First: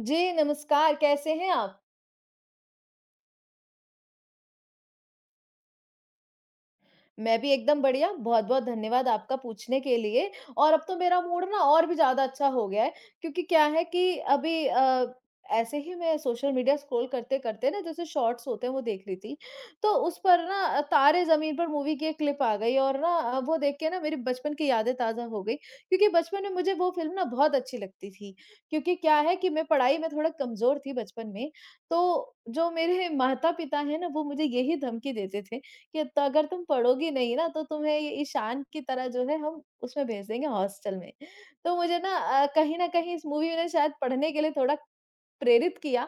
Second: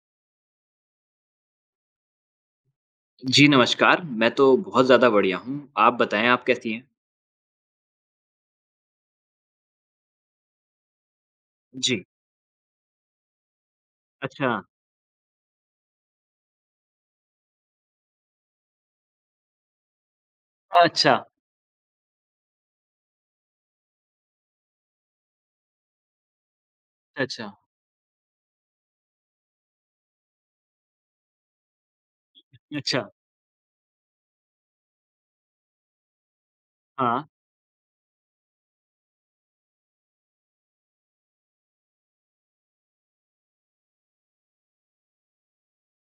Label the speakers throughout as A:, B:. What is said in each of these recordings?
A: जी, नमस्कार, कैसे हैं आप?
B: जी, नमस्कार। मैं तो बहुत ज़्यादा बढ़िया हूँ। आप बताएँ, आप कैसी हैं?
A: मैं भी एकदम बढ़िया, बहुत-बहुत धन्यवाद आपका पूछने के लिए और अब तो मेरा मूड ना और भी
B: जी।
A: ज़्यादा अच्छा हो गया है क्योंकि क्या है कि
B: अच्छा।
A: अभी ऐसे ही मैं सोशल मीडिया स्क्रॉल करते-करते ना जैसे शॉर्ट्स होते हैं वो देख रही थी, तो उस पर ना
B: अच्छा,
A: तारे ज़मीन पर मूवी की एक क्लिप आ गई और ना वो देख के ना मेरी बचपन की यादें ताज़ा हो गई क्योंकि बचपन में मुझे वो फ़िल्म ना
B: अच्छा,
A: बहुत अच्छी लगती थी। क्योंकि क्या है कि मैं पढ़ाई में थोड़ा कमज़ोर थी बचपन में, तो जो
B: अच्छा।
A: मेरे माता-पिता हैं ना वो मुझे यही धमकी देते थे कि त अगर तुम पढ़ोगी
B: हाँ।
A: नहीं ना तो तुम्हें ये ईशान की तरह जो है हम उसमें भेज देंगे हॉस्टल में। तो मुझे ना कहीं न कहीं इस मूवी ने शायद पढ़ने के लिए थोड़ा प्रेरित किया।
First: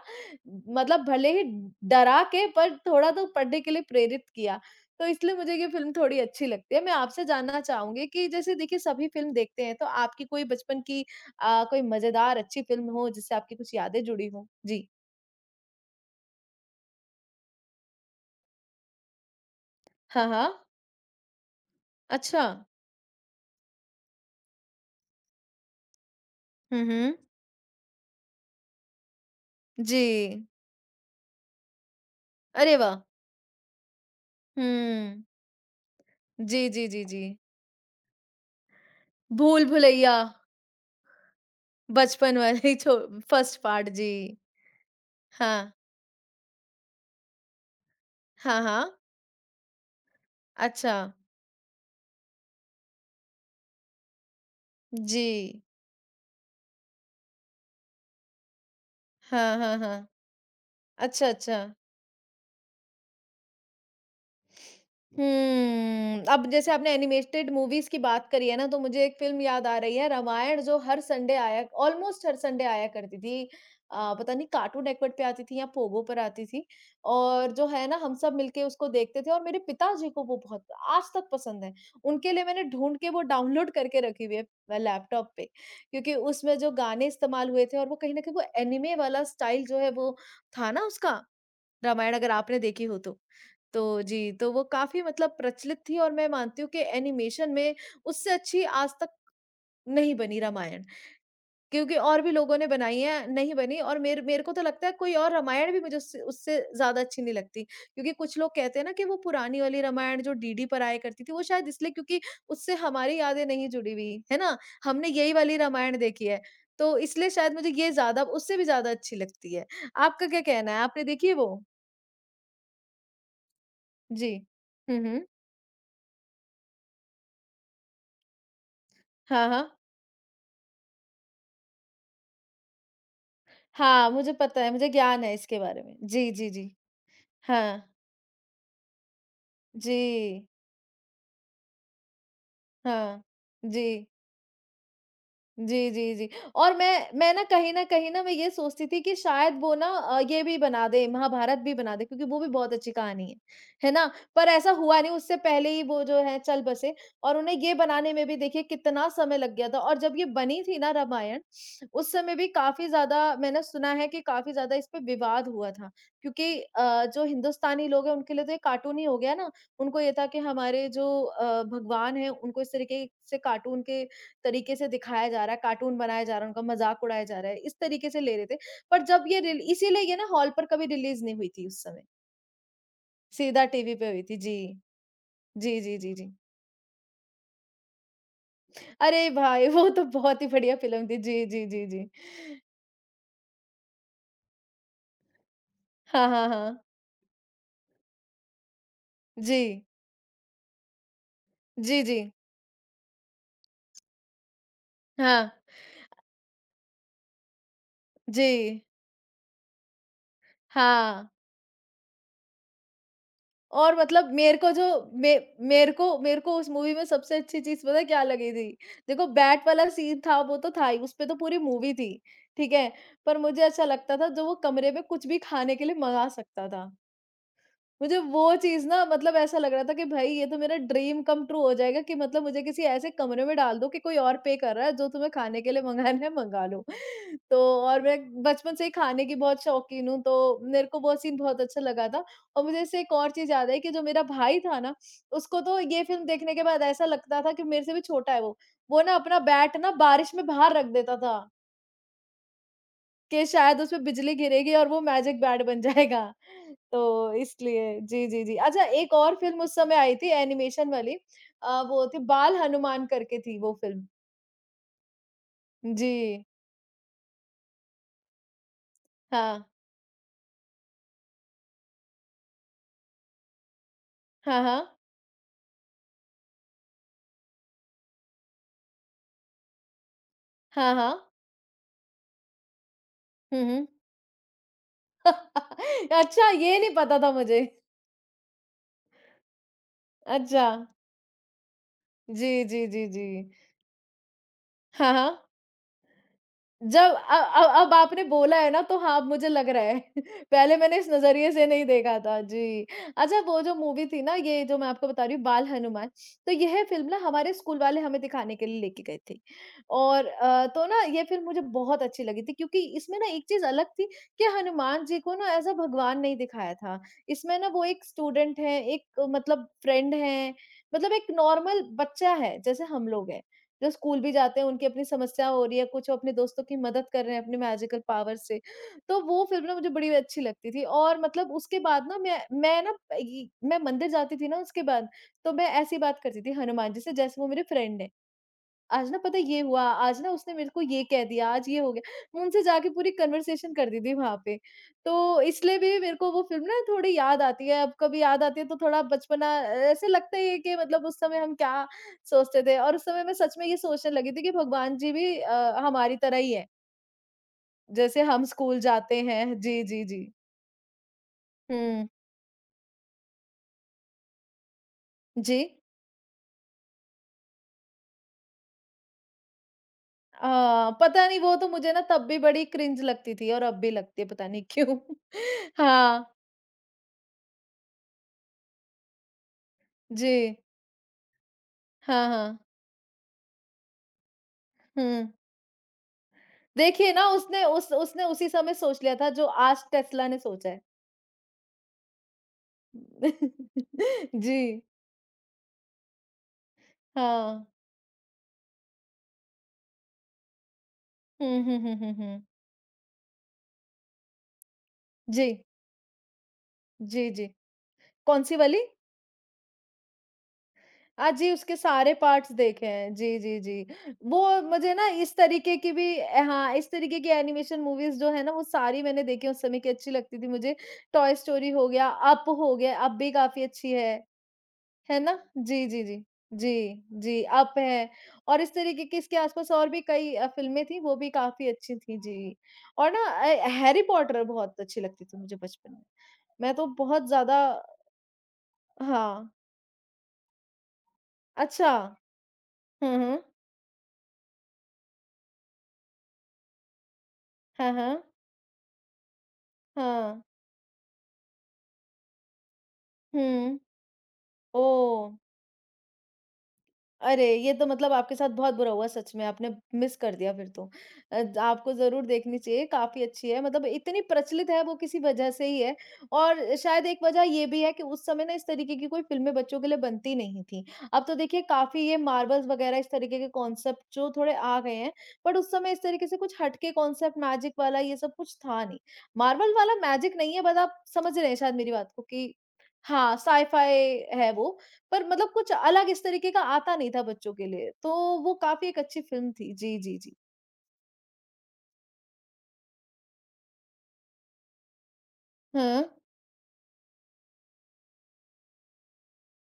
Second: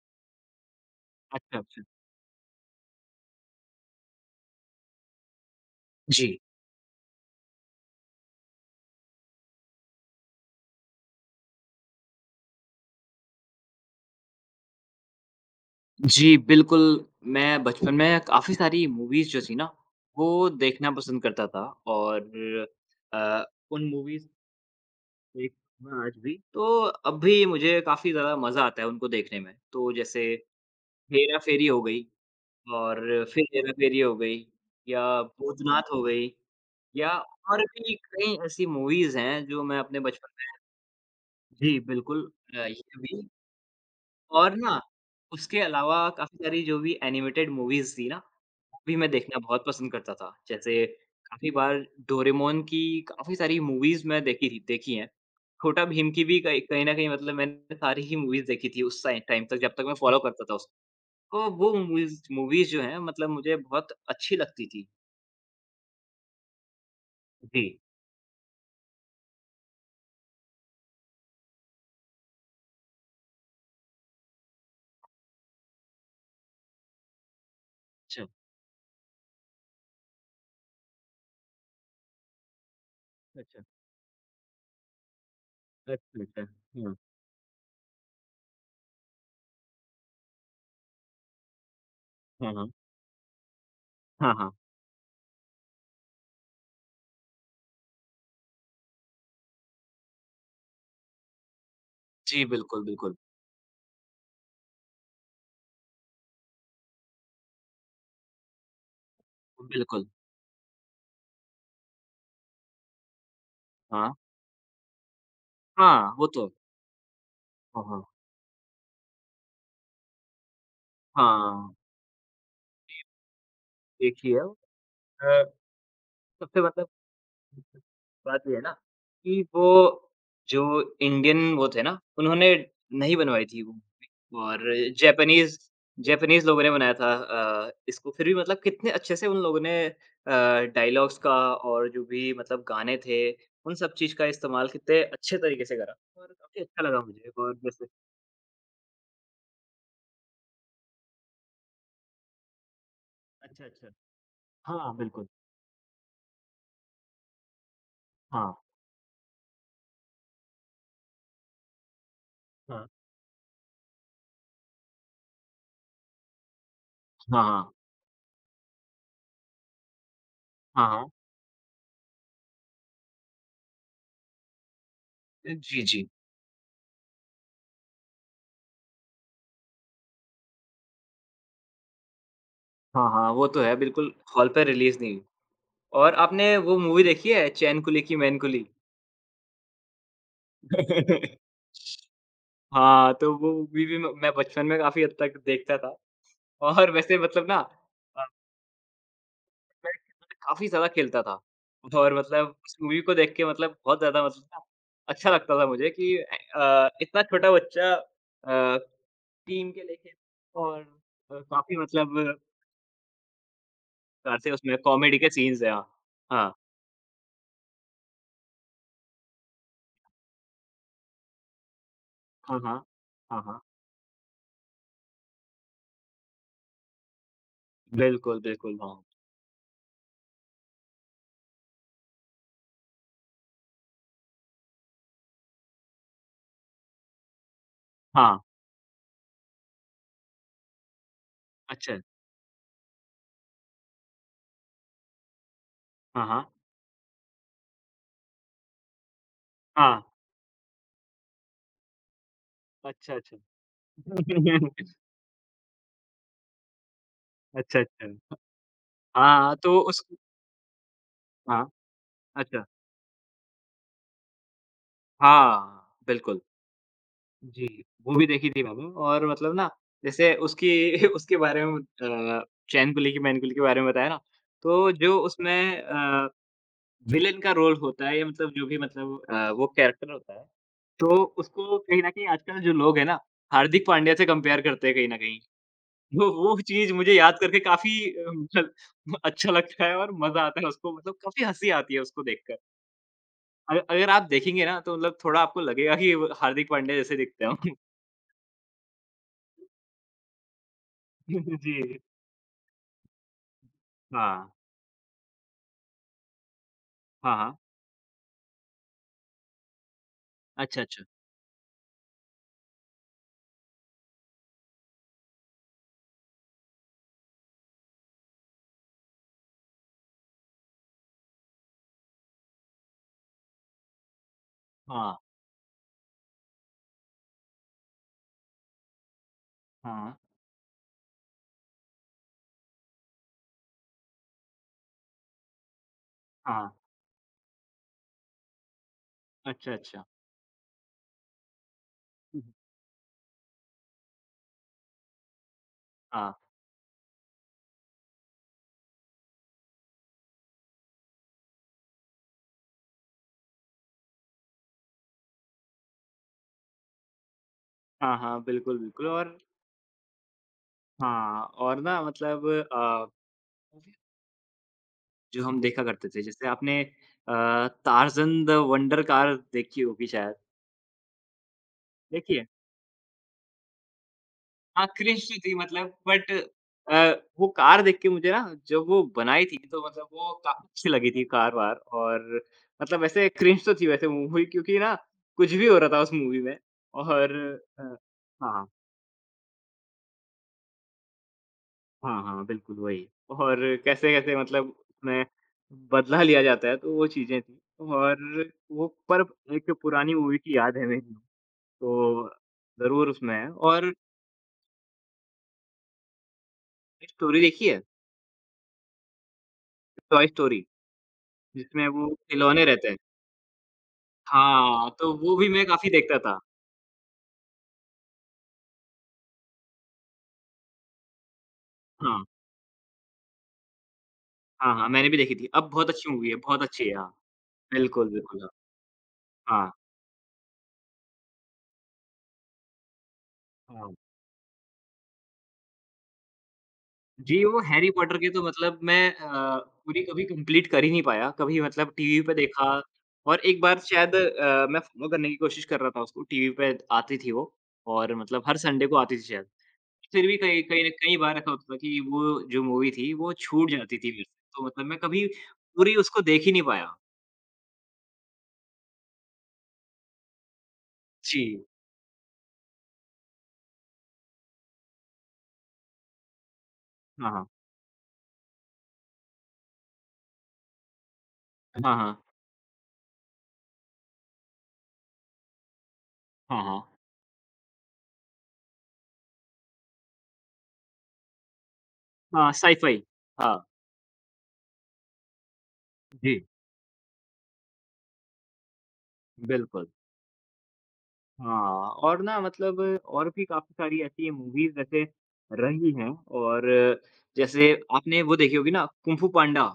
A: मतलब भले ही
B: अच्छा, अच्छा।
A: डरा के पर थोड़ा तो पढ़ने के लिए प्रेरित किया। तो इसलिए मुझे ये फ़िल्म थोड़ी
B: जी।
A: अच्छी लगती है। मैं आपसे जानना चाहूँगी कि जैसे देखिए सभी फ़िल्म देखते हैं तो आपकी कोई बचपन की कोई मज़ेदार अच्छी फ़िल्म हो जिससे आपकी कुछ यादें जुड़ी हों? जी।
B: जी, बिल्कुल, मैं बचपन में काफ़ी सारी मूवीज़ जो थी ना,
A: हाँ,
B: वो
A: हाँ।
B: देखना पसंद करता था और
A: अच्छा।
B: अ, उन मूवीज़ देखना आज भी तो
A: हुँ, हुँ।
B: अब भी मुझे काफ़ी ज़्यादा मज़ा आता है उनको देखने में। तो
A: जी।
B: जैसे हेरा-फेरी हो गई
A: अरे
B: और
A: वाह!
B: फिर हेरा-फेरी हो गई या
A: हुँ।
B: भूतनाथ हो गई।
A: जी, जी, जी,
B: या
A: जी।
B: और भी कई ऐसी मूवीज़ हैं जो
A: भूल
B: मैं अपने
A: भुलैया,
B: बचपन में जी, बिल्कुल
A: बचपन वाली छो
B: ये भी
A: फर्स्ट पार्ट जी।
B: और ना उसके
A: हाँ।
B: अलावा काफ़ी सारी जो भी एनिमेटेड मूवीज़ थी ना,
A: हाँ,
B: वो
A: हाँ।
B: भी मैं देखना बहुत पसंद करता था। जैसे
A: अच्छा।
B: काफ़ी बार डोरेमोन की काफ़ी सारी मूवीज़ मैं देखी थी देखी हैं।
A: जी।
B: छोटा भीम की भी कहीं कहीं न कहीं मतलब मैंने सारी ही मूवीज़ देखी थी उस टाइम तक
A: हाँ,
B: जब
A: हाँ,
B: तक मैं
A: हाँ।
B: फॉलो करता था उसको।
A: अच्छा,
B: तो
A: अच्छा।
B: वो मूवीज़ मूवीज़ जो हैं मतलब मुझे बहुत अच्छी लगती थी।
A: अब जैसे आपने एनिमेटेड
B: जी।
A: मूवीज़ की बात करी है ना, तो मुझे एक फ़िल्म याद आ रही है रामायण जो हर संडे आया ऑलमोस्ट हर संडे आया करती थी। पता नहीं कार्टून नेटवर्क पे आती थी या पोगो पर आती थी और जो है ना हम
B: अच्छा।
A: सब मिलके उसको देखते थे और मेरे पिताजी को वो बहुत आज तक पसंद है। उनके लिए मैंने ढूँढ के वो
B: अच्छा।
A: डाउनलोड करके रखी हुई है लैपटॉप पे क्योंकि
B: अच्छा, अच्छा।
A: उसमें जो
B: हाँ।
A: गाने इस्तेमाल हुए थे और वो कहीं न कहीं वो एनीमे वाला स्टाइल जो है वो था ना उसका। रामायण अगर
B: हाँ,
A: आपने
B: हाँ।
A: देखी हो तो। तो
B: हाँ,
A: जी, तो
B: हाँ।
A: वो काफ़ी मतलब प्रचलित थी और मैं मानती हूँ कि एनिमेशन में उससे अच्छी आज तक नहीं बनी रामायण, क्योंकि और भी
B: जी,
A: लोगों ने
B: बिल्कुल,
A: बनाई
B: बिल्कुल।
A: है, नहीं बनी और मेरे मेरे को तो लगता है कोई और रामायण भी मुझे उससे उससे ज़्यादा अच्छी नहीं लगती। क्योंकि कुछ लोग कहते हैं ना कि वो पुरानी वाली
B: बिल्कुल,
A: रामायण जो डीडी पर आया करती थी, वो शायद इसलिए क्योंकि उससे हमारी यादें नहीं जुड़ी
B: हाँ।
A: हुई, है ना? हमने यही वाली रामायण
B: हाँ,
A: देखी
B: वो
A: है,
B: तो है।
A: तो इसलिए शायद मुझे
B: हाँ,
A: ये
B: हाँ।
A: ज़्यादा उससे भी ज़्यादा अच्छी लगती है। आपका क्या कहना है? आपने देखी है वो?
B: हाँ, एक
A: जी।
B: ही है
A: हुँ, हुँ।
B: अ, सबसे मतलब बात ये है ना कि
A: हाँ,
B: वो
A: हाँ।
B: जो इंडियन वो थे ना, उन्होंने नहीं बनवाई थी वो
A: हाँ, मुझे
B: मूवी
A: पता है, मुझे
B: और
A: ज्ञान है
B: जैपनीज़
A: इसके बारे में। जी,
B: जैपनीज़
A: जी,
B: लोगों ने
A: जी।
B: बनाया था
A: हाँ।
B: इसको फिर भी मतलब कितने अच्छे से उन लोगों ने
A: जी।
B: डायलॉग्स का और जो भी मतलब गाने
A: हाँ।
B: थे, उन
A: जी।
B: सब चीज़ का इस्तेमाल कितने अच्छे तरीके से
A: जी,
B: करा
A: जी,
B: और
A: जी।
B: काफ़ी
A: और
B: अच्छा लगा
A: मैं
B: मुझे
A: मैं ना
B: और
A: कहीं न
B: जैसे
A: कहीं ना मैं ये सोचती थी कि शायद वो ना ये भी बना दें, महाभारत भी बना दें क्योंकि वो भी बहुत अच्छी कहानी
B: अच्छा, अच्छा।
A: है ना? पर ऐसा
B: हाँ,
A: हुआ नहीं,
B: बिल्कुल।
A: उससे पहले ही वो जो है चल बसे और उन्हें ये बनाने में भी
B: हाँ,
A: देखिए कितना समय लग गया था और जब ये बनी थी ना रामायण, उस समय भी काफ़ी
B: हाँ।
A: ज़्यादा मैंने सुना है कि काफ़ी ज़्यादा इस पे विवाद हुआ था क्योंकि जो
B: हाँ, हाँ।
A: हिंदुस्तानी लोग हैं उनके लिए तो ये कार्टून ही हो गया ना। उनको ये था कि
B: हाँ,
A: हमारे जो
B: हाँ।
A: भगवान हैं उनको इस तरीके से कार्टून के तरीके से दिखाया जा रहा है,
B: जी,
A: कार्टून
B: जी।
A: बनाया जा रहा है, उनका मज़ाक उड़ाया जा रहा है, इस तरीके से ले रहे थे। पर जब ये रिल इसीलिए ये ना हॉल पर कभी रिलीज़ नहीं हुई थी उस समय,
B: हाँ, हाँ, वो तो
A: सीधा
B: है
A: टीवी पे
B: बिल्कुल,
A: हुई थी।
B: हॉल
A: जी।
B: पे रिलीज़ नहीं हुई।
A: जी, जी,
B: और
A: जी, जी।
B: आपने वो मूवी देखी है चैन कुली की मैन कुली?
A: अरे भाई! वो तो बहुत ही बढ़िया फ़िल्म थी। जी, जी, जी, जी।
B: हाँ, तो वो मूवी भी म मैं बचपन में काफ़ी हद तक देखता था
A: हाँ, हाँ, हाँ।
B: और वैसे मतलब ना अ,
A: जी।
B: मैं काफ़ी ज़्यादा खेलता था
A: जी,
B: और
A: जी।
B: मतलब उस मूवी को देख के मतलब बहुत ज़्यादा मतलब ना अच्छा
A: हाँ।
B: लगता था मुझे कि ए इतना छोटा बच्चा
A: जी।
B: टीम के लिए खेल और
A: हाँ।
B: काफ़ी मतलब
A: और मतलब
B: प्रकार से
A: मेरे को
B: उसमें
A: जो
B: कॉमेडी के
A: मे
B: सीन्स हैं। हाँ।
A: मेरे को
B: हाँ।
A: उस मूवी में सबसे अच्छी चीज़ पता है क्या लगी थी? देखो बैट वाला सीन था वो तो था ही, उसपे तो पूरी मूवी थी,
B: हाँ,
A: ठीक
B: हाँ।
A: है? पर
B: हाँ, हाँ।
A: मुझे अच्छा लगता था जो वो कमरे में कुछ भी खाने के लिए मँगा सकता था। मुझे
B: बिल्कुल,
A: वो
B: बिल्कुल,
A: चीज़
B: हाँ।
A: ना मतलब ऐसा लग रहा था कि भाई ये तो मेरा ड्रीम कम ट्रू हो जाएगा कि मतलब मुझे किसी ऐसे कमरे में डाल दो कि कोई और पे कर रहा है जो तुम्हें खाने के लिए मंगाना है मंगा लो। तो और
B: हाँ,
A: मैं बचपन से ही खाने की बहुत शौकीन हूँ, तो मेरे को वो सीन बहुत अच्छा
B: अच्छा।
A: लगा था और मुझे इससे एक और चीज़ याद आई कि जो मेरा भाई था ना, उसको तो ये फ़िल्म
B: हाँ, हाँ।
A: देखने के बाद ऐसा लगता था कि मेरे से भी छोटा है वो। वो ना अपना बैट ना
B: हाँ,
A: बारिश में बाहर रख देता था।
B: अच्छा, अच्छा।
A: कि शायद उसमें बिजली गिरेगी और वो मैजिक बैट बन जाएगा। तो
B: अच्छा,
A: इसलिए। जी,
B: अच्छा।
A: जी, जी। अच्छा एक और
B: हाँ,
A: फ़िल्म उस
B: तो
A: समय
B: उस
A: आई थी एनिमेशन वाली
B: हाँ,
A: वो थी बाल
B: अच्छा।
A: हनुमान करके थी वो फ़िल्म।
B: हाँ,
A: जी।
B: बिल्कुल। जी, वो भी देखी थी मैंने और मतलब
A: हाँ।
B: ना जैसे उसकी उसके बारे में अ, चैन को लेके मैन कुली के बारे में बताया ना,
A: हाँ, हाँ।
B: तो जो उसमें विलेन का रोल होता है या मतलब जो भी मतलब वो कैरेक्टर होता है,
A: हाँ,
B: तो
A: हाँ।
B: उसको कहीं न कहीं आजकल जो लोग हैं ना,
A: हुँ,
B: हार्दिक
A: हुँ।
B: पांड्या से कंपेयर करते हैं कहीं न कहीं। वो
A: अच्छा
B: वो
A: ये
B: चीज़
A: नहीं
B: मुझे
A: पता था
B: याद करके
A: मुझे।
B: काफ़ी अ, अच्छा लगता है और मज़ा आता है
A: अच्छा।
B: उसको मतलब काफ़ी हँसी आती है उसको
A: जी,
B: देखकर।
A: जी, जी, जी।
B: अगर आप देखेंगे ना तो
A: हाँ,
B: मतलब
A: हाँ।
B: थोड़ा आपको लगेगा कि वो हार्दिक पांड्या
A: जब
B: जैसे दिखते हैं हम।
A: अब आपने बोला है ना, तो हाँ, अब मुझे लग रहा है। पहले मैंने इस नज़रिए से नहीं
B: जी।
A: देखा था। जी। अच्छा वो जो मूवी थी ना,
B: हाँ।
A: ये जो मैं आपको बता रही हूँ बाल हनुमान, तो यह फ़िल्म ना
B: हाँ,
A: हमारे
B: हाँ।
A: स्कूल वाले हमें दिखाने के लिए लेके गए थे। और
B: अच्छा,
A: तो ना
B: अच्छा।
A: ये फ़िल्म मुझे बहुत अच्छी लगी थी क्योंकि इसमें ना एक चीज़ अलग थी कि हनुमान जी को ना एज़ अ भगवान नहीं दिखाया था। इसमें ना वो एक स्टूडेंट है, एक मतलब फ्रेंड है, मतलब एक नॉर्मल बच्चा है, जैसे हम लोग हैं। जो स्कूल भी जाते हैं उनकी अपनी
B: हाँ,
A: समस्या हो रही है, कुछ वो अपने दोस्तों की मदद कर रहे हैं अपने मैजिकल पावर से। तो वो फ़िल्म ना मुझे बड़ी
B: हाँ,
A: अच्छी लगती थी और मतलब उसके बाद ना मैं ना इ मैं मंदिर जाती थी ना उसके बाद, तो मैं ऐसी बात करती थी
B: हाँ।
A: हनुमान जी से जैसे वो मेरे फ्रेंड हैं। आज ना पता है ये
B: अच्छा,
A: हुआ,
B: अच्छा।
A: आज ना उसने मेरे को ये कह दिया, आज ये हो गया।
B: हुँ,
A: मैं
B: हुँ।
A: उनसे जाके पूरी कन्वर्सेशन कर दी थी वहाँ पे। तो इसलिए भी मेरे को
B: हाँ।
A: वो फ़िल्म ना थोड़ी याद आती है, अब कभी याद आती है तो थोड़ा बचपना ऐसे लगता ही है कि मतलब उस समय हम क्या सोचते थे और उस समय मैं सच में ये सोचने लगी थी कि भगवान जी भी हमारी तरह ही हैं,
B: हाँ,
A: जैसे
B: हाँ,
A: हम
B: बिल्कुल,
A: स्कूल
B: बिल्कुल
A: जाते
B: और
A: हैं। जी, जी, जी।
B: हाँ, और ना
A: हुँ।
B: मतलब अ, जो
A: जी।
B: हम देखा करते थे जैसे आपने अ, टार्ज़न द वंडर कार देखी होगी शायद,
A: अ, पता नहीं वो तो मुझे ना तब
B: देखी
A: भी
B: है?
A: बड़ी क्रिंज लगती थी और अब भी लगती है, पता नहीं
B: हाँ,
A: क्यों?
B: क्रिश थी मतलब बट
A: हाँ।
B: अ, वो कार देख के मुझे ना जब वो बनाई थी तो मतलब
A: जी।
B: वो काफ़ी अच्छी लगी थी कार-वार और
A: हाँ, हाँ।
B: मतलब वैसे क्रिश तो थी वैसे मूवी क्योंकि ना
A: हुँ।
B: कुछ भी हो रहा था उस मूवी में
A: देखिए ना
B: और
A: उसने
B: अ,
A: उस उसने उसी
B: हाँ,
A: समय सोच लिया था जो आज टेस्ला ने सोचा है।
B: हाँ, हाँ, बिल्कुल वही और कैसे-कैसे
A: जी,
B: मतलब उसमें बदला लिया जाता है तो वो चीज़ें थी
A: हाँ।
B: और वो पर एक पुरानी मूवी की याद है मेरी
A: हुँ, हुँ, हुँ, हुँ,
B: तो
A: हुँ।
B: ज़रूर उसमें है और
A: जी, जी,
B: स्टोरी
A: जी।
B: देखी है?
A: कौन-सी वाली?
B: टॉय स्टोरी
A: जी उसके
B: जिसमें वो
A: सारे पार्ट्स
B: खिलौने
A: देखे
B: रहते हैं।
A: हैं। जी, जी, जी। वो
B: हाँ,
A: मुझे ना
B: तो
A: इस
B: वो भी मैं
A: तरीके
B: काफ़ी
A: की भी
B: देखता था।
A: हाँ, इस तरीके की एनिमेशन मूवीज़ जो है ना वो सारी मैंने देखी हैं, उस समय की अच्छी लगती थी मुझे। टॉय स्टोरी
B: हाँ,
A: हो गया, अप भी काफ़ी अच्छी है।
B: हाँ, हाँ, मैंने भी
A: है
B: देखी
A: ना?
B: थी। अब
A: जी,
B: बहुत
A: जी,
B: अच्छी
A: जी।
B: मूवी है, बहुत अच्छी है।
A: जी,
B: हाँ,
A: जी, अप है
B: बिल्कुल, बिल्कुल,
A: और इस तरीके की इसके
B: हाँ,
A: आस-पास और भी कई फ़िल्में थीं, वो भी काफ़ी अच्छी थीं, जी। और ना
B: हाँ।
A: हैरी पॉटर बहुत अच्छी लगती थी मुझे बचपन में। मैं तो बहुत
B: जी,
A: ज़्यादा
B: वो हैरी पॉटर के तो मतलब मैं
A: हाँ,
B: पूरी कभी कंप्लीट कर ही नहीं पाया, कभी
A: अच्छा।
B: मतलब टीवी पे देखा
A: हुँ, हुँ।
B: और एक बार शायद मैं फ़ॉलो करने की कोशिश कर रहा था उसको, टीवी पे आती थी वो
A: हाँ,
B: और
A: हाँ।
B: मतलब हर संडे को आती थी शायद। फिर भी
A: हाँ।
B: कई कई न कई बार ऐसा होता था कि वो जो मूवी थी, वो छूट
A: हुँ।
B: जाती थी मेरे से, तो मतलब मैं कभी
A: ओह!
B: पूरी उसको देख ही नहीं पाया।
A: अरे! ये तो मतलब आपके साथ बहुत बुरा हुआ सच में, आपने मिस कर दिया फिर तो।
B: जी,
A: आपको ज़रूर देखनी चाहिए, काफ़ी अच्छी है, मतलब इतनी प्रचलित है वो किसी वजह से ही है और शायद एक
B: हाँ,
A: वजह
B: हाँ।
A: ये भी है कि उस समय ना इस तरीके की कोई फ़िल्में बच्चों के लिए बनती नहीं थी। अब तो देखिए
B: हाँ,
A: काफ़ी
B: हाँ।
A: ये मार्वल्स वगैरह इस तरीके के कॉन्सेप्ट जो थोड़े आ गए हैं, बट उस समय इस तरीके से कुछ
B: हाँ, हाँ।
A: हटके कॉन्सेप्ट मैजिक वाला ये सब कुछ था नहीं। मार्वल वाला मैजिक नहीं है बट आप समझ रहे हैं शायद मेरी बात को
B: हाँ,
A: कि
B: साइ-फाई
A: हाँ,
B: हाँ,
A: साइ-फाई है वो पर मतलब कुछ अलग इस
B: जी।
A: तरीके का आता नहीं था बच्चों के लिए, तो वो काफ़ी एक अच्छी फ़िल्म थी।
B: बिल्कुल।
A: जी, जी, जी।
B: हाँ, और ना मतलब और भी काफ़ी सारी ऐसी मूवीज़ वैसे रही
A: हाँ।
B: हैं और जैसे आपने वो देखी होगी ना कुंग फू पांडा?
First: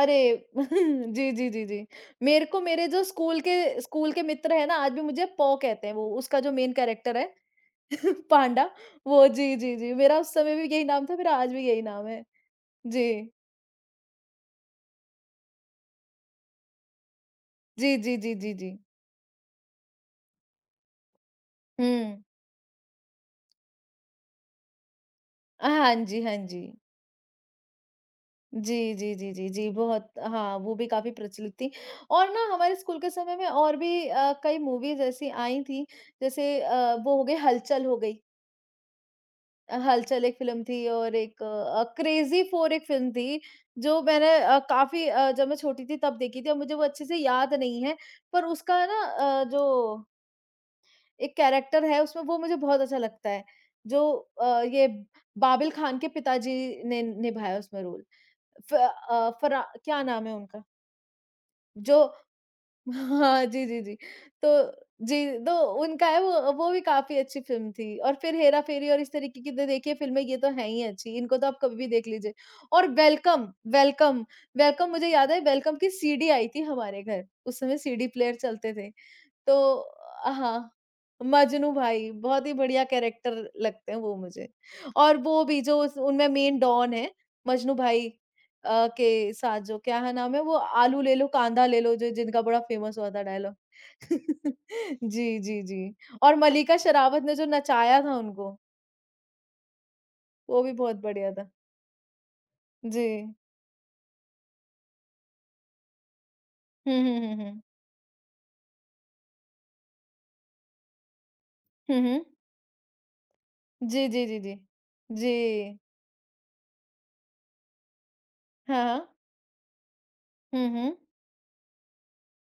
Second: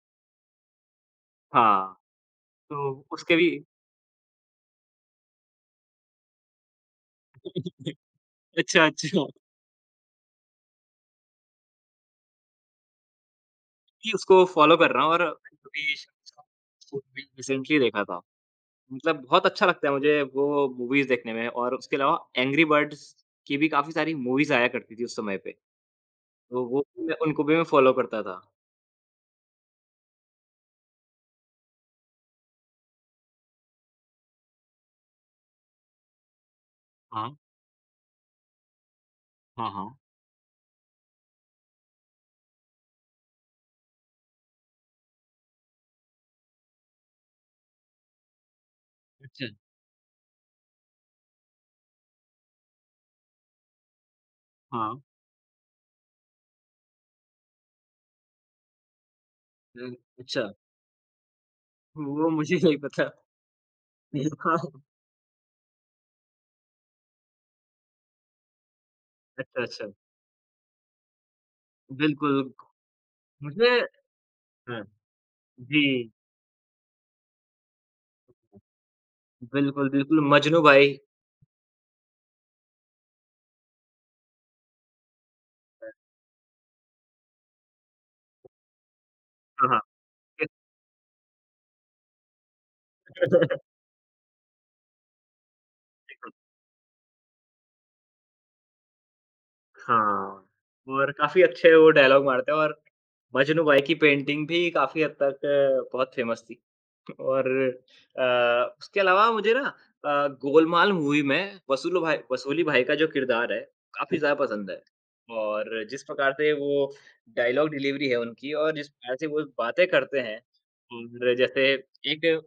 A: अरे! जी, जी, जी, जी।
B: हाँ,
A: मेरे को मेरे
B: तो
A: जो
B: उसके
A: स्कूल
B: भी
A: के स्कूल के मित्र हैं ना, आज भी मुझे पौ कहते हैं, वो उसका जो मेन कैरेक्टर है पांडा,
B: अच्छा, अच्छा।
A: वो जी, जी, जी। मेरा उस समय भी यही नाम था, मेरा आज भी यही नाम है। जी।
B: कि उसको फ़ॉलो कर रहा हूँ और अभी रिसेंटली
A: जी,
B: देखा
A: जी,
B: था।
A: जी, जी, जी।
B: मतलब बहुत अच्छा लगता है मुझे वो मूवीज़ देखने में और उसके अलावा
A: हुँ।
B: एंग्री बर्ड्स की भी काफ़ी सारी मूवीज़ आया करती थी उस समय पे,
A: हाँ जी, हाँ जी।
B: तो वो मैं उनको भी मैं फ़ॉलो करता था।
A: जी, जी, जी, जी, जी, बहुत हाँ, वो भी काफ़ी प्रचलित थी और ना हमारे स्कूल के समय में और भी कई मूवीज़ ऐसी आई थी, जैसे वो हो
B: हाँ,
A: गई हलचल हो गई।
B: हाँ, हाँ।
A: हलचल एक फ़िल्म थी और एक क्रेज़ी 4 एक फ़िल्म थी, जो मैंने जब मैं छोटी थी तब देखी थी और मुझे वो अच्छे से याद नहीं है, पर उसका ना
B: अच्छा,
A: जो एक कैरेक्टर है उसमें वो मुझे बहुत अच्छा लगता है, जो ये
B: हाँ।
A: बाबिल खान के पिताजी ने निभाया उसमें रोल। फरा
B: अ,
A: क्या नाम है
B: अच्छा,
A: उनका? जो
B: वो मुझे नहीं पता।
A: हाँ, जी, जी, जी।
B: हाँ,
A: तो जी, तो उनका है वो भी काफ़ी अच्छी फ़िल्म थी और फिर हेरा-फेरी और इस तरीके की
B: अच्छा,
A: तो
B: अच्छा,
A: देखिए फ़िल्में ये तो हैं ही अच्छी, इनको तो आप कभी भी देख लीजिए।
B: बिल्कुल।
A: और
B: मुझे हाँ,
A: वेलकम मुझे याद है वेलकम की
B: जी,
A: सीडी आई थी हमारे घर, उस समय सीडी प्लेयर चलते थे। तो
B: बिल्कुल, बिल्कुल, मजनू
A: हाँ,
B: भाई।
A: मजनू भाई बहुत ही बढ़िया कैरेक्टर लगते हैं वो मुझे। और वो भी जो
B: अ,
A: उस उनमें मेन डॉन है, मजनू भाई के साथ
B: हाँ,
A: जो
B: हाँ।
A: क्या है नाम है वो आलू ले लो, कांदा ले लो जो जिनका बड़ा फेमस हुआ था डायलॉग। जी, जी, जी। और मल्लिका शेरावत ने जो नचाया था उनको,
B: हाँ,
A: वो भी बहुत
B: और
A: बढ़िया
B: काफ़ी
A: था।
B: अच्छे वो डायलॉग मारते हैं और
A: जी।
B: मजनू भाई की पेंटिंग भी काफ़ी हद तक बहुत फेमस थी।
A: हुँ, हुँ, हुँ,
B: और
A: हुँ।
B: उसके अलावा मुझे ना गोलमाल मूवी में वसूल
A: हुँ,
B: भाई
A: हुँ।
B: वसूली भाई का जो किरदार है,
A: जी,
B: काफ़ी
A: जी,
B: ज़्यादा
A: जी, जी।
B: पसंद है।
A: जी।
B: और जिस प्रकार से वो डायलॉग डिलीवरी है उनकी और
A: हाँ,
B: जिस
A: हाँ।
B: प्रकार से वो बातें करते हैं
A: हुँ, हुँ।
B: और जैसे एक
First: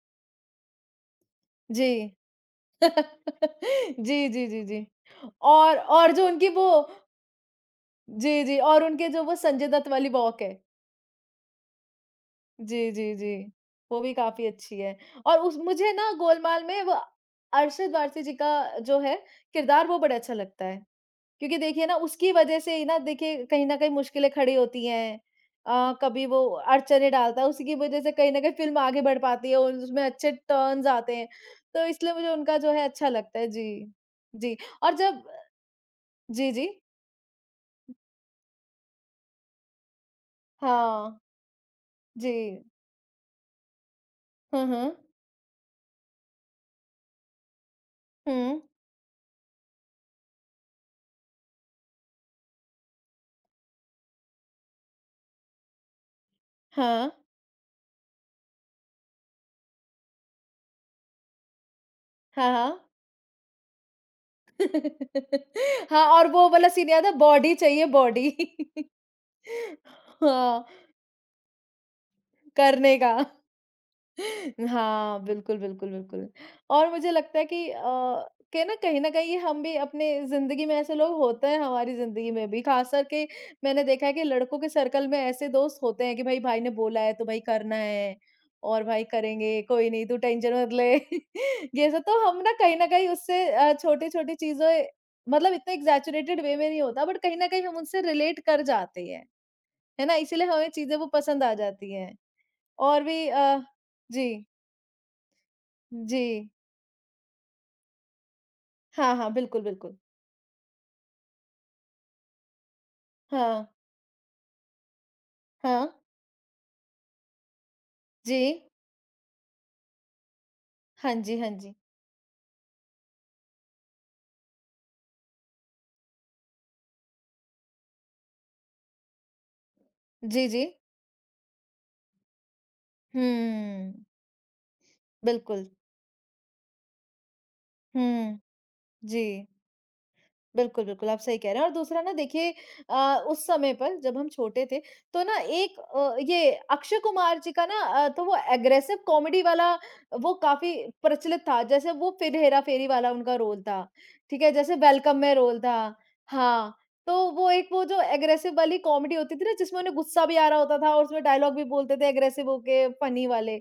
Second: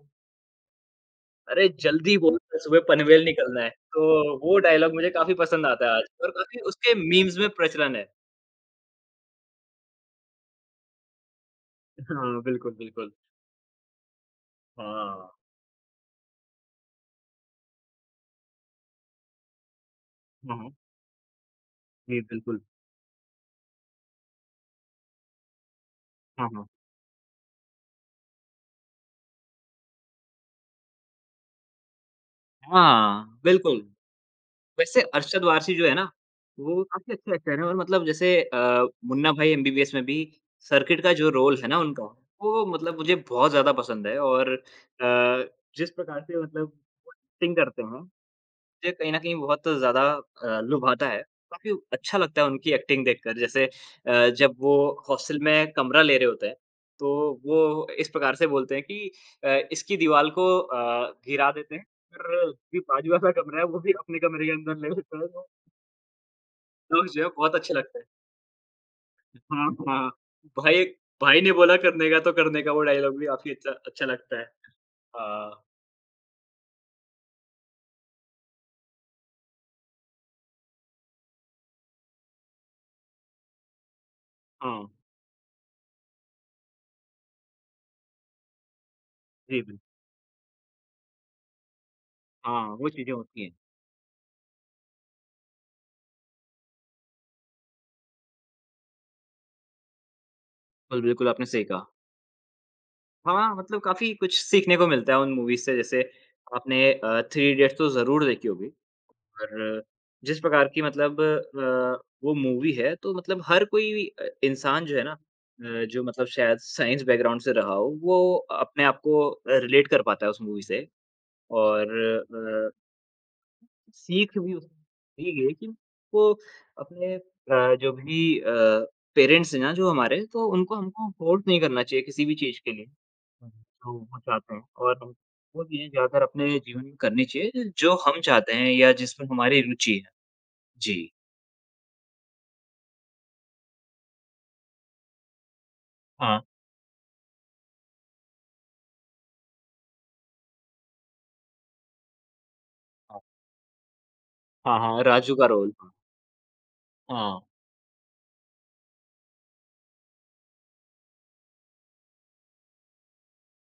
B: अरे
A: जी।
B: जल्दी बोल सुबह पनवेल निकलना है, तो
A: जी, जी,
B: वो
A: जी, जी।
B: डायलॉग मुझे काफ़ी पसंद
A: और
B: आता है आज
A: और जो
B: और
A: उनकी
B: काफ़ी
A: वो
B: उसके मीम्स में प्रचलन है।
A: जी, जी और उनके जो वो संजय दत्त वाली वॉक है।
B: हाँ, बिल्कुल,
A: जी,
B: बिल्कुल।
A: जी, जी। वो भी काफ़ी अच्छी है
B: हाँ।
A: और उस मुझे ना गोलमाल में वो अरशद वारसी जी का जो है किरदार वो बड़ा अच्छा
B: हुँ,
A: लगता
B: हुँ।
A: है। क्योंकि देखिए ना
B: जी,
A: उसकी वज़ह
B: बिल्कुल।
A: से ही ना देखिए कहीं न कहीं मुश्किलें खड़ी होती हैं। कभी वो
B: हाँ, हाँ।
A: अड़चनें डालता है, उसी की वज़ह से कहीं न कहीं फ़िल्म आगे बढ़ पाती है और उसमें अच्छे टर्न्स आते हैं। तो इसलिए मुझे उनका जो है अच्छा लगता
B: हाँ,
A: है।
B: बिल्कुल।
A: जी। जी, और
B: वैसे
A: जब
B: अरशद वारसी जो है ना,
A: जी, जी।
B: वो काफ़ी अच्छे एक्टर हैं और मतलब जैसे मुन्ना भाई एमबीबीएस में भी सर्किट का
A: हाँ,
B: जो रोल है ना उनका,
A: जी।
B: वो मतलब मुझे बहुत ज़्यादा पसंद है और
A: हुँ, हुँ।
B: जिस प्रकार से मतलब एक्टिंग करते हैं, मुझे
A: हुँ,
B: कहीं न कहीं बहुत ज़्यादा लुभाता है। काफ़ी अच्छा लगता है उनकी एक्टिंग देखकर जैसे जब वो हॉस्टल में कमरा ले रहे होते हैं,
A: हाँ।
B: तो वो इस प्रकार से बोलते हैं कि इसकी दीवाल को घिरा देते हैं
A: हाँ,
B: और
A: हाँ।
B: जो बाजू वाला कमरा है, वो भी अपने कमरे के अंदर ले लेते हैं।
A: हाँ, और वो वाला सीन याद
B: लोग
A: है
B: जो है
A: बॉडी
B: बहुत अच्छे
A: चाहिए
B: लगते हैं।
A: बॉडी।
B: हाँ, हाँ।
A: हाँ,
B: भाई भाई ने बोला करने का तो करने का वो
A: करने का।
B: डायलॉग भी काफ़ी अच्छा अच्छा लगता है।
A: हाँ, बिल्कुल,
B: अ,
A: बिल्कुल, बिल्कुल। और मुझे लगता है कि के ना कहीं न कहीं हम भी अपने ज़िंदगी में ऐसे लोग होते हैं हमारी ज़िंदगी में भी, ख़ासकर के मैंने देखा है कि लड़कों के
B: हाँ,
A: सर्कल में ऐसे दोस्त होते हैं कि भाई, भाई ने बोला है तो भाई करना है और भाई
B: जी,
A: करेंगे,
B: बिल
A: कोई नहीं तू टेंशन मत ले। ये सब तो हम ना
B: हाँ,
A: कहीं न
B: वो
A: कहीं
B: चीज़ें होती
A: उससे
B: हैं।
A: छोटी-छोटी चीज़ें मतलब इतने एक्ज़ैजरेटेड वे में नहीं होता बट कहीं न कहीं हम उनसे रिलेट कर जाते हैं, है ना? इसीलिए हमें चीज़ें
B: बिल्कुल,
A: वो
B: बिल्कुल
A: पसंद
B: आपने
A: आ
B: सही कहा।
A: जाती हैं। और भी
B: हाँ, मतलब काफ़ी
A: जी।
B: कुछ सीखने को मिलता है उन मूवीज़ से जैसे
A: जी।
B: आपने थ्री इडियट्स तो ज़रूर देखी होगी
A: हाँ, हाँ, बिल्कुल,
B: और
A: बिल्कुल।
B: जिस प्रकार की मतलब वो मूवी है तो मतलब हर
A: हाँ,
B: कोई इंसान जो है ना
A: हाँ।
B: जो मतलब शायद साइंस बैकग्राउंड से रहा हो, वो
A: जी।
B: अपने आप को रिलेट कर पाता है उस मूवी से
A: हाँ जी, हाँ जी।
B: और सीख भी उसमें दी गई कि वो अपने जो भी पेरेंट्स हैं ना जो हमारे, तो
A: जी, जी।
B: उनको हमको फोर्स नहीं करना चाहिए किसी भी चीज़ के लिए। जो
A: हुँ,
B: वो चाहते हैं और हम वो
A: बिल्कुल।
B: चीज़ें ज़्यादातर अपने जीवन में करनी चाहिए जो हम
A: हुँ,
B: चाहते हैं या
A: जी।
B: जिसमें हमारी रुचि है।
A: बिल्कुल,
B: जी।
A: बिल्कुल, आप सही कह रहे हैं और दूसरा ना देखिए उस समय पर जब हम छोटे थे, तो ना एक
B: हाँ।
A: ये अक्षय कुमार जी का ना तो वो एग्रेसिव कॉमेडी वाला वो काफ़ी प्रचलित था। जैसे वो फिर हेरा-फेरी वाला
B: हाँ।
A: उनका रोल था, ठीक है? जैसे
B: हाँ, हाँ।
A: वेलकम में
B: राजू का
A: रोल
B: रोल।
A: था। हाँ, तो
B: हाँ।
A: वो एक वो जो एग्रेसिव वाली कॉमेडी होती थी ना जिसमें उन्हें गुस्सा भी आ रहा होता था और उसमें डायलॉग भी बोलते थे एग्रेसिव होके फनी वाले,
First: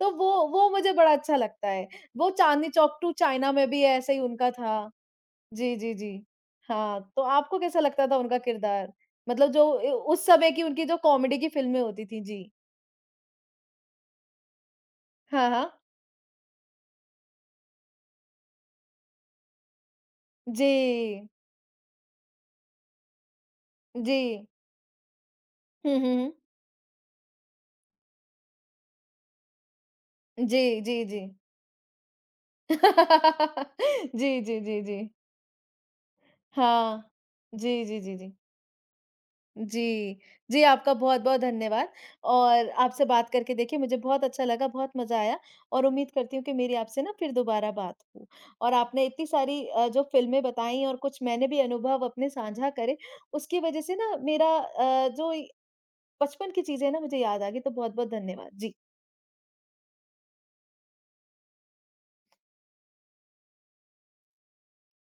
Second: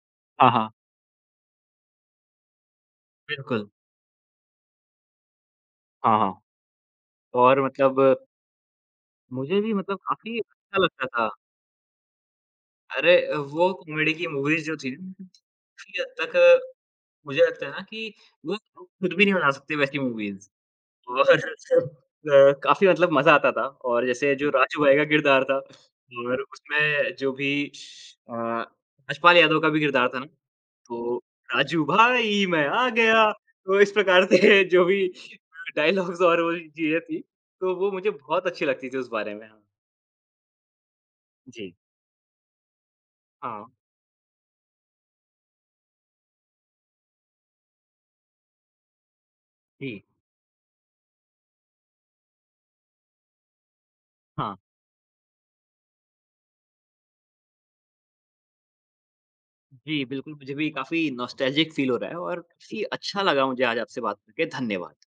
A: तो वो
B: हाँ,
A: वो
B: हाँ।
A: मुझे बड़ा अच्छा लगता है। वो चांदनी चौक टू चाइना
B: बिल्कुल।
A: में भी ऐसे ही उनका था। जी, जी, जी।
B: हाँ, हाँ।
A: हाँ, तो आपको
B: और
A: कैसा
B: मतलब
A: लगता था उनका किरदार? मतलब
B: मुझे
A: जो
B: भी
A: ए
B: मतलब
A: उस
B: काफ़ी
A: समय की
B: अच्छा
A: उनकी जो
B: लगता था।
A: कॉमेडी की फ़िल्में होती थी। जी।
B: अरे, वो कॉमेडी की मूवीज़ जो थी ना
A: हाँ, हाँ।
B: काफ़ी हद तक मुझे लगता है ना कि वो खुद भी नहीं बना सकते वैसी मूवीज़
A: जी,
B: और काफ़ी मतलब मज़ा आता था और
A: जी।
B: जैसे जो राजू भाई का किरदार था
A: हुँ, हुँ, हुँ।
B: और उसमें जो भी अ, यशपाल यादव का भी किरदार था ना,
A: जी, जी,
B: तो
A: जी।
B: राजू भाई मैं आ गया, तो इस प्रकार से
A: जी, जी, जी,
B: जो
A: जी।
B: भी डायलॉग्स और वो चीज़ें
A: हाँ।
B: थी, तो
A: जी,
B: वो
A: जी,
B: मुझे
A: जी, जी।
B: बहुत अच्छी लगती थी उस बारे में। हाँ।
A: जी। जी, आपका बहुत-बहुत
B: जी।
A: धन्यवाद और आपसे बात करके
B: हाँ।
A: देखिए मुझे बहुत अच्छा लगा, बहुत मज़ा आया और उम्मीद करती हूँ कि मेरी आपसे ना फिर दोबारा बात हो। और आपने इतनी सारी
B: जी।
A: जो फ़िल्में बताई और कुछ मैंने भी अनुभव अपने साझा करे, उसकी वजह से ना मेरा
B: हाँ।
A: जो बचपन की चीज़ें हैं ना मुझे याद आ गई, तो बहुत-बहुत धन्यवाद। जी।
B: जी, बिल्कुल, मुझे भी काफ़ी नॉस्टैल्जिक फ़ील हो रहा है और काफ़ी अच्छा लगा मुझे आज आपसे बात करके, धन्यवाद।